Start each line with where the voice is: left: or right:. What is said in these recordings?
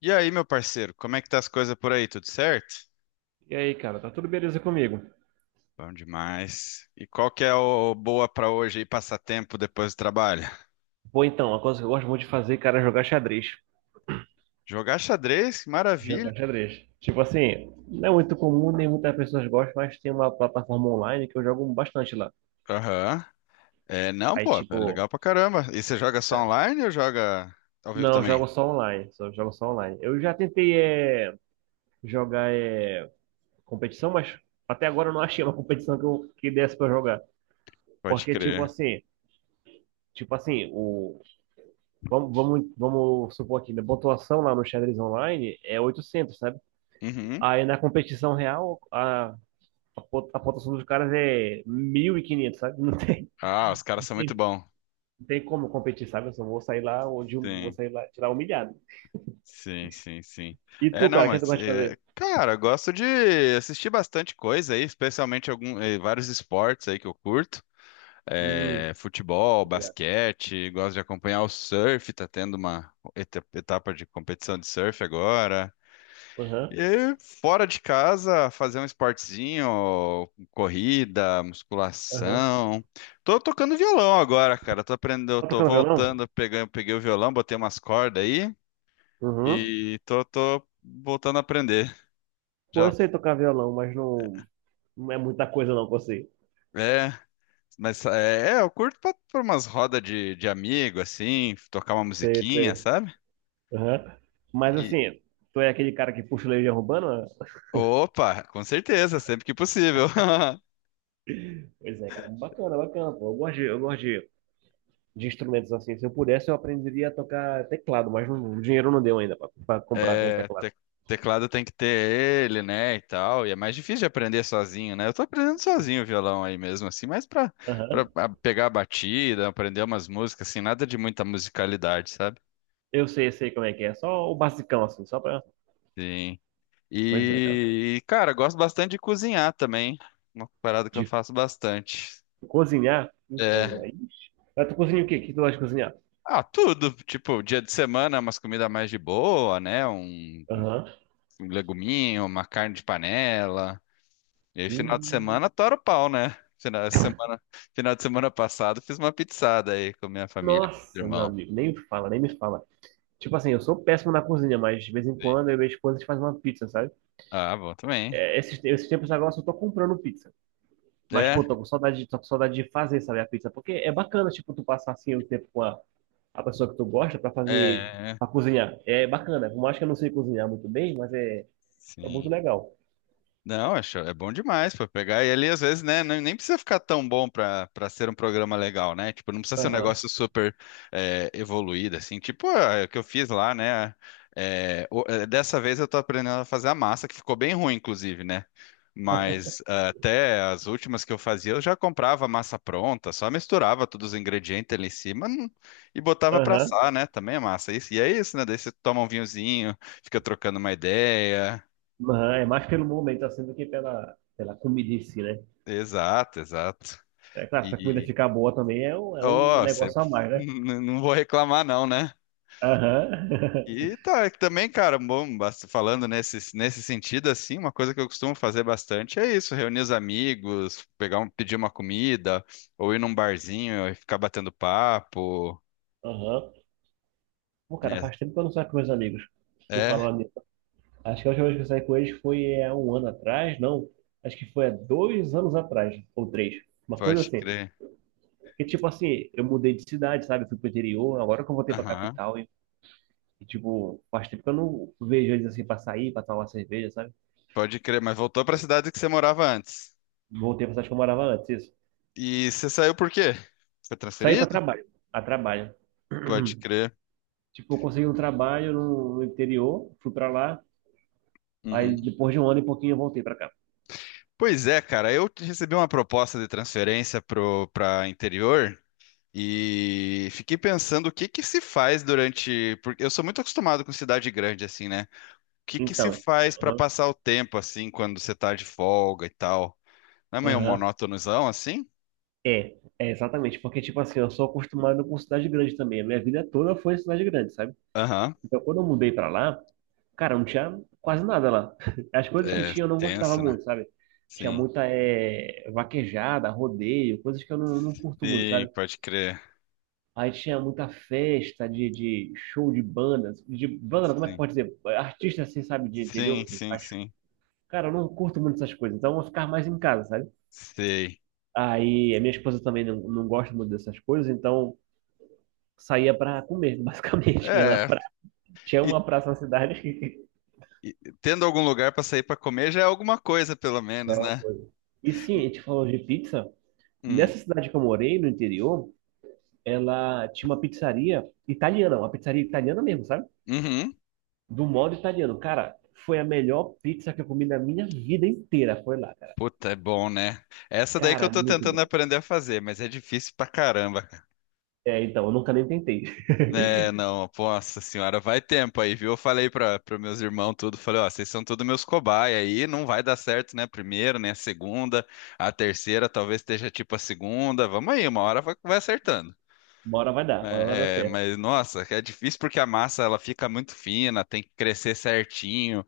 left: E aí, meu parceiro, como é que tá as coisas por aí? Tudo certo?
right: E aí, cara, tá tudo beleza comigo?
left: Bom demais. E qual que é o boa pra hoje aí, passatempo depois do trabalho?
right: Bom, então, a coisa que eu gosto muito de fazer, cara, é jogar xadrez.
left: Jogar xadrez, que maravilha.
right: Jogar xadrez. Tipo assim, não é muito comum, nem muitas pessoas gostam, mas tem uma plataforma online que eu jogo bastante lá.
left: Aham. É, não,
right: Aí,
left: pô, é
right: tipo,
left: legal pra caramba. E você joga só online ou joga ao vivo
right: não, eu
left: também?
right: jogo só online, só jogo só online. Eu já tentei jogar competição, mas até agora eu não achei uma competição que, eu, que desse pra jogar.
left: Pode
right: Porque, tipo
left: crer.
right: assim, tipo assim, o, vamos supor aqui, a pontuação lá no xadrez online é 800, sabe?
left: Uhum.
right: Aí na competição real, a pontuação dos caras é 1.500, sabe?
left: Ah, os caras
right: Não
left: são muito
right: tem,
left: bons.
right: não tem como competir, sabe? Eu só vou sair lá onde eu vou
left: Sim,
right: sair lá, tirar humilhado.
left: sim, sim, sim.
right: E
left: É,
right: tu,
left: não,
right: cara, o que tu
left: mas,
right: gosta de
left: é,
right: fazer?
left: cara, eu gosto de assistir bastante coisa aí, especialmente algum, vários esportes aí que eu curto.
right: Hum,
left: É, futebol,
right: obrigado.
left: basquete, gosto de acompanhar o surf, tá tendo uma etapa de competição de surf agora.
right: Aham,
left: E fora de casa, fazer um esportezinho, corrida,
right: aham.
left: musculação. Tô tocando violão agora, cara. Tô aprendendo,
right: Tá
left: tô
right: tocando violão?
left: voltando, pegando, peguei o violão, botei umas cordas aí
right: Uhum.
left: e tô voltando a aprender.
right: Pô, eu
left: Já
right: sei tocar violão, mas não, não é muita coisa não, você.
left: é, mas é, eu curto pra, pra umas rodas de amigo, assim, tocar uma
right: Sei,
left: musiquinha,
right: sei.
left: sabe?
right: Aham. Mas assim, tu é aquele cara que puxa o leite de urbana?
left: Opa, com certeza, sempre que possível.
right: Pois é, cara. Bacana, bacana, pô. Eu gosto de instrumentos assim. Se eu pudesse, eu aprenderia a tocar teclado, mas o dinheiro não deu ainda para comprar um
left: É,
right: teclado.
left: teclado tem que ter ele, né, e tal. E é mais difícil de aprender sozinho, né? Eu tô aprendendo sozinho o violão aí mesmo, assim, mas pra, pra
right: Aham.
left: a- pegar a batida, aprender umas músicas, assim, nada de muita musicalidade, sabe?
right: Eu sei, sei como é que é. Só o basicão, assim, só pra.
left: Sim.
right: Pois é, cara.
left: E, cara, gosto bastante de cozinhar também. Uma parada que eu
right: De
left: faço bastante.
right: cozinhar, então,
left: É.
right: aí. Ah, tu cozinha o quê? O que tu gosta de cozinhar?
left: Ah, tudo. Tipo, dia de semana, umas comidas mais de boa, né? Um
right: Aham.
left: um leguminho, uma carne de panela. E aí, final de
right: Hum,
left: semana, tora o pau, né? Final de semana, final de semana passado, fiz uma pizzada aí com minha família, com meu
right: nossa, meu
left: irmão.
right: amigo, nem me fala, nem me fala. Tipo assim, eu sou péssimo na cozinha, mas de vez em quando eu e minha esposa a gente faz uma pizza, sabe?
left: Ah, bom também.
right: É, esses tempos agora eu só tô comprando pizza. Mas, pô,
left: É,
right: tô com saudade, tô com saudade de fazer, sabe, a pizza. Porque é bacana, tipo, tu passar assim o tempo com a pessoa que tu gosta para fazer,
left: é,
right: pra cozinhar. É bacana. Por mais que eu não sei cozinhar muito bem, mas é, é muito
left: sim.
right: legal.
left: Não, acho, é bom demais para pegar. E ali, às vezes, né, nem precisa ficar tão bom para ser um programa legal, né? Tipo, não precisa ser um
right: Aham,
left: negócio super evoluído, assim. Tipo, ah, é o que eu fiz lá, né? É, dessa vez eu tô aprendendo a fazer a massa, que ficou bem ruim, inclusive, né? Mas até as últimas que eu fazia, eu já comprava a massa pronta, só misturava todos os ingredientes ali em cima, e botava pra
right: aham,
left: assar, né? Também a massa. Isso, e é isso, né? Daí você toma um vinhozinho, fica trocando uma ideia.
right: aham. É mais pelo momento assim do que pela comida em si, né?
left: Exato, exato.
right: É claro, se a comida
left: E,
right: ficar boa também é um
left: ó,
right: negócio a mais, né?
left: não vou reclamar não, né?
right: Aham,
left: E tá, também, cara, bom, falando nesse sentido, assim, uma coisa que eu costumo fazer bastante é isso, reunir os amigos, pegar um, pedir uma comida, ou ir num barzinho e ficar batendo papo,
right: aham. Pô, cara,
left: né?
right: faz tempo que eu não saio com meus amigos. Vou
left: É,
right: falar nisso. Acho que a última vez que eu saí com eles foi há um ano atrás, não. Acho que foi há 2 anos atrás, ou três. Uma
left: pode
right: coisa assim.
left: crer.
right: Porque, tipo assim, eu mudei de cidade, sabe? Eu fui pro interior, agora que eu voltei pra
left: Aham,
right: capital e, tipo, faz tempo que eu não vejo eles assim pra sair, pra tomar uma cerveja, sabe?
left: pode crer, mas voltou pra cidade que você morava antes.
right: Voltei pra cidade que eu morava antes, isso.
left: E você saiu por quê? Foi
right: Saí pra
left: transferido?
right: trabalho, a trabalho.
left: Pode crer.
right: Tipo, eu consegui um trabalho no interior, fui pra lá,
left: Uhum.
right: aí depois de um ano e pouquinho eu voltei pra cá.
left: Pois é, cara, eu recebi uma proposta de transferência pro para interior e fiquei pensando o que que se faz durante, porque eu sou muito acostumado com cidade grande assim, né? O que que se
right: Então,
left: faz para
right: aham,
left: passar o tempo assim quando você tá de folga e tal? Não é meio
right: aham.
left: monótonozão assim?
right: É, é exatamente, porque, tipo assim, eu sou acostumado com cidade grande também. A minha vida toda foi cidade grande, sabe?
left: Aham.
right: Então, quando eu mudei pra lá, cara, não tinha quase nada lá. As coisas que
left: É
right: tinha eu não gostava
left: tenso, né?
right: muito, sabe? Tinha
left: Sim.
right: muita vaquejada, rodeio, coisas que eu não curto muito,
left: Sim,
right: sabe?
left: pode crer.
right: Aí tinha muita festa de show de bandas, de banda, como é que
left: Sim.
right: pode dizer? Artista assim, sabe, de interior
left: Sim,
right: que
left: sim,
right: faz.
left: sim.
right: Cara, eu não curto muito essas coisas, então eu vou ficar mais em casa, sabe?
left: Sei.
right: Aí a minha esposa também não gosta muito dessas coisas, então saía pra comer, basicamente. Ia na
left: É,
right: pra... Tinha
left: e,
right: uma praça na cidade.
left: e tendo algum lugar para sair para comer já é alguma coisa pelo
right: É
left: menos,
right: uma
left: né?
right: coisa. E sim, a gente falou de pizza.
left: Hum.
right: Nessa cidade que eu morei, no interior, ela tinha uma pizzaria italiana mesmo, sabe?
left: Uhum.
right: Do modo italiano. Cara, foi a melhor pizza que eu comi na minha vida inteira. Foi lá, cara.
left: Puta, é bom, né? Essa daí que
right: Cara,
left: eu
right: é
left: tô
right: muito
left: tentando
right: bom.
left: aprender a fazer, mas é difícil pra caramba, cara.
right: É, então, eu nunca nem tentei.
left: É, não, nossa senhora, vai tempo aí, viu? Eu falei pra meus irmãos tudo, falei, ó, vocês são todos meus cobaia aí, não vai dar certo, né? A primeira, né? A segunda, a terceira, talvez esteja tipo a segunda, vamos aí, uma hora vai acertando.
right: Uma hora vai dar, uma hora vai dar
left: É,
right: certo.
left: mas, nossa, é difícil porque a massa, ela fica muito fina, tem que crescer certinho.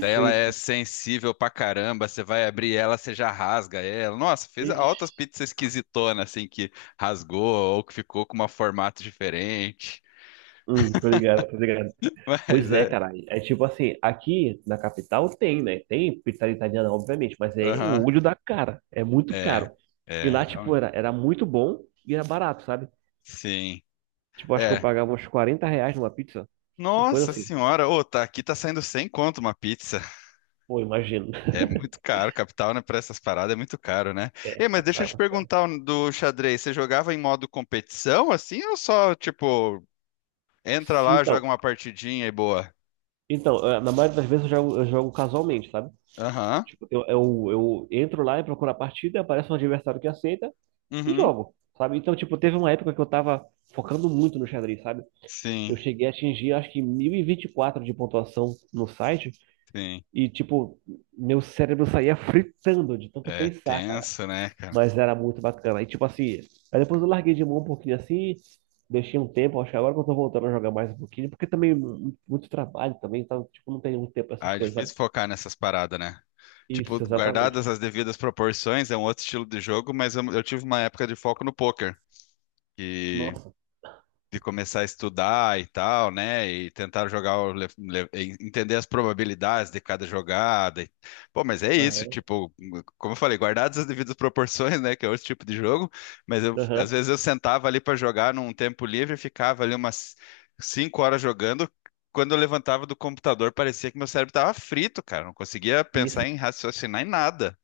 left: Daí ela é
right: isso.
left: sensível pra caramba, você vai abrir ela, você já rasga ela. Nossa, fez
right: Ixi.
left: altas pizzas esquisitonas, assim, que rasgou ou que ficou com um formato diferente.
right: Tô ligado, tô ligado. Pois
left: Mas
right: é,
left: é,
right: cara. É tipo assim, aqui na capital tem, né? Tem pizzaria italiana, obviamente, mas é o
left: aham,
right: olho da cara. É muito
left: é,
right: caro. E
left: é,
right: lá, tipo,
left: realmente.
right: era, era muito bom e era barato, sabe?
left: Sim,
right: Tipo, acho que eu
left: é.
right: pagava uns 40 reais numa pizza. Uma coisa
left: Nossa
right: assim.
left: senhora, ô, tá aqui tá saindo 100 conto uma pizza.
right: Pô, imagino.
left: É muito caro, capital, né, pra essas paradas é muito caro, né? Ei,
right: É,
left: mas deixa
right: capital
left: eu
right: é
left: te
right: muito caro.
left: perguntar um do xadrez, você jogava em modo competição, assim, ou só, tipo, entra
right: Sim,
left: lá, joga
right: então.
left: uma partidinha e boa?
right: Então, na maioria das vezes eu jogo casualmente, sabe?
left: Aham.
right: Tipo, eu entro lá e procuro a partida, aparece um adversário que aceita e
left: Uhum.
right: jogo, sabe? Então, tipo, teve uma época que eu tava focando muito no xadrez, sabe?
left: Sim,
right: Eu cheguei a atingir, acho que 1.024 de pontuação no site.
left: sim.
right: E, tipo, meu cérebro saía fritando de tanto
left: É
right: pensar, cara.
left: tenso, né, cara?
right: Mas era muito bacana. E, tipo assim, aí depois eu larguei de mão um pouquinho assim. Deixei um tempo, acho que agora que eu tô voltando a jogar mais um pouquinho. Porque também, muito trabalho também, então, tipo, não tem muito tempo pra essas
left: Ah, é
right: coisas, sabe?
left: difícil focar nessas paradas, né? Tipo,
right: Isso, exatamente.
left: guardadas as devidas proporções, é um outro estilo de jogo, mas eu tive uma época de foco no poker.
right: Nossa,
left: De começar a estudar e tal, né? E tentar jogar, e entender as probabilidades de cada jogada. Pô, mas é isso,
right: aham,
left: tipo, como eu falei, guardadas as devidas proporções, né? Que é outro tipo de jogo, mas às
right: aham,
left: vezes eu sentava ali para jogar num tempo livre e ficava ali umas 5 horas jogando. Quando eu levantava do computador, parecia que meu cérebro estava frito, cara. Não conseguia pensar
right: isso,
left: em raciocinar em nada.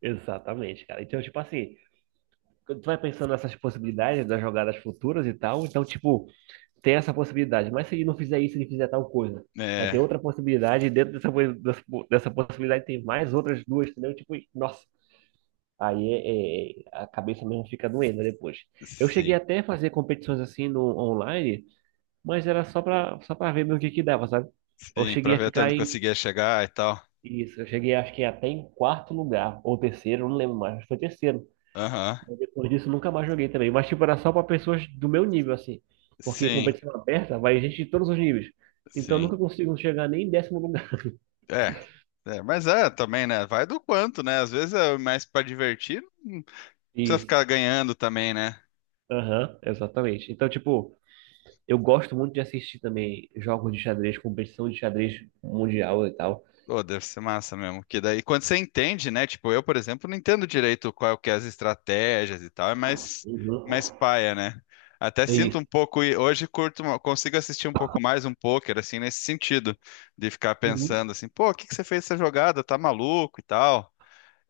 right: exatamente, cara. Então, tipo assim, quando tu vai pensando nessas possibilidades das jogadas futuras e tal, então, tipo, tem essa possibilidade, mas se ele não fizer isso, ele fizer tal coisa. Aí tem
left: É,
right: outra possibilidade, e dentro dessa, dessa possibilidade tem mais outras duas, entendeu? Tipo, nossa, aí a cabeça mesmo fica doendo depois. Eu cheguei
left: sim,
right: até a fazer competições assim no online, mas era só pra ver mesmo o que que dava, sabe? Eu
left: sim, pra
right: cheguei a
left: ver até
right: ficar
left: onde
right: em,
left: conseguia chegar e tal.
right: isso, eu cheguei acho que até em quarto lugar, ou terceiro, não lembro mais, acho que foi terceiro.
left: Aham.
right: Depois disso, nunca mais joguei também. Mas, tipo, era só pra pessoas do meu nível, assim. Porque
left: Sim,
right: competição aberta vai gente de todos os níveis. Então, eu
left: sim.
right: nunca consigo chegar nem em décimo lugar.
left: É, é, mas é também, né? Vai do quanto, né? Às vezes é mais pra divertir, não precisa
right: Isso.
left: ficar ganhando também, né?
right: Aham, exatamente. Então, tipo, eu gosto muito de assistir também jogos de xadrez, competição de xadrez mundial e tal.
left: Pô, deve ser massa mesmo. Que daí, quando você entende, né? Tipo, eu, por exemplo, não entendo direito qual que é as estratégias e tal, é mais
right: Uhum.
left: paia, né? Até
right: É
left: sinto
right: isso.
left: um pouco, e hoje curto, consigo assistir um pouco mais um poker, assim, nesse sentido, de ficar
right: Uhum.
left: pensando assim, pô, o que que você fez essa jogada? Tá maluco e tal.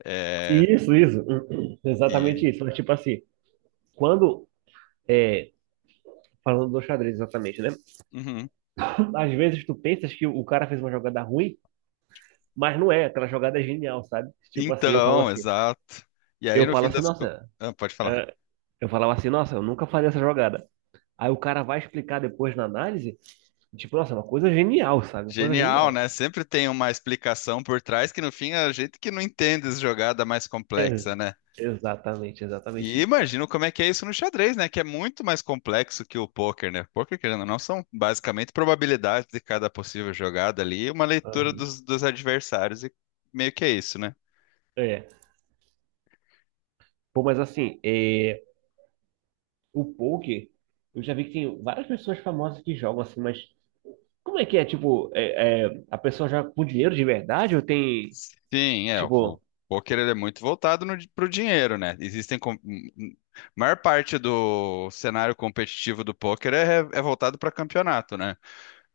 left: É,
right: Isso, isso. Uhum.
left: e.
right: Exatamente isso. Mas, tipo assim, quando. É, falando do xadrez, exatamente, né?
left: uhum.
right: Às vezes tu pensas que o cara fez uma jogada ruim. Mas não é, aquela jogada é genial, sabe? Tipo assim,
left: Então, exato. E aí,
right: eu
left: no
right: falo
left: fim
right: assim,
left: das... co-
right: nossa,
left: ah, pode falar.
right: é, eu falava assim, nossa, eu nunca faria essa jogada. Aí o cara vai explicar depois na análise, tipo, nossa, é uma coisa genial, sabe? Uma coisa
left: Genial,
right: genial.
left: né? Sempre tem uma explicação por trás que, no fim, é a gente que não entende essa jogada mais complexa,
right: É,
left: né?
right: exatamente, exatamente
left: E
right: isso, cara.
left: imagino como é que é isso no xadrez, né? Que é muito mais complexo que o poker, né? Poker, querendo ou não, são basicamente probabilidades de cada possível jogada ali e uma leitura
right: Aham.
left: dos adversários. E meio que é isso, né?
right: É. Pô, mas assim, é, o poker, eu já vi que tem várias pessoas famosas que jogam assim, mas como é que é? Tipo, a pessoa joga com dinheiro de verdade ou tem,
left: Sim, é, o
right: tipo,
left: o poker ele é muito voltado no, pro dinheiro, né? Existem maior parte do cenário competitivo do poker é voltado para campeonato, né?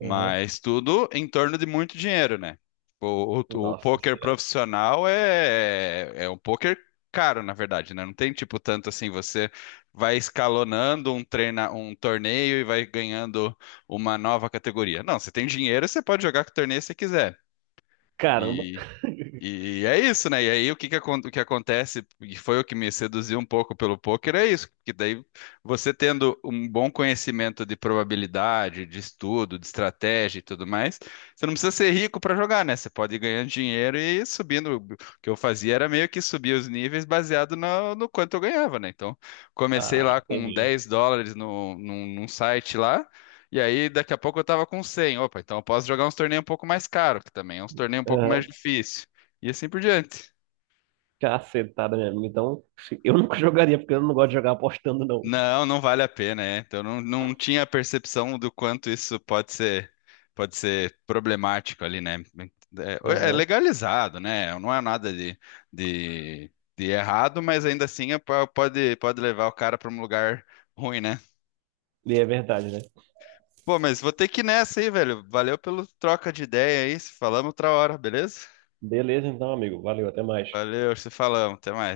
right: aham.
left: tudo em torno de muito dinheiro, né? O
right: Nossa
left: poker
right: Senhora.
left: profissional é um poker caro, na verdade, né? Não tem tipo tanto assim, você vai escalonando um treina, um torneio e vai ganhando uma nova categoria. Não, você tem dinheiro, você pode jogar que torneio você quiser.
right: Caramba.
left: E é isso, né? E aí o que acontece, e foi o que me seduziu um pouco pelo poker, é isso, que daí você tendo um bom conhecimento de probabilidade, de estudo, de estratégia e tudo mais, você não precisa ser rico para jogar, né? Você pode ir ganhando dinheiro e ir subindo. O que eu fazia era meio que subir os níveis baseado no quanto eu ganhava, né? Então, comecei
right: Ah,
left: lá com
right: entendi.
left: US$ 10 no, num, num site lá, e aí daqui a pouco eu tava com 100, opa, então eu posso jogar uns torneios um pouco mais caros, que também é uns torneios um pouco mais
right: Aham.
left: difíceis. E assim por diante.
right: Cacetada mesmo. Então, eu nunca jogaria, porque eu não gosto de jogar apostando, não.
left: Não, não vale a pena, é. Então não, não tinha a percepção do quanto isso pode ser problemático ali, né? É, é
right: Aham.
left: legalizado, né? Não é nada de errado, mas ainda assim é pode levar o cara para um lugar ruim, né?
right: E é verdade, né?
left: Pô, mas vou ter que ir nessa aí, velho. Valeu pelo troca de ideia aí. Se falamos outra hora, beleza?
right: Beleza, então, amigo. Valeu, até mais.
left: Valeu, se falamos. Até mais.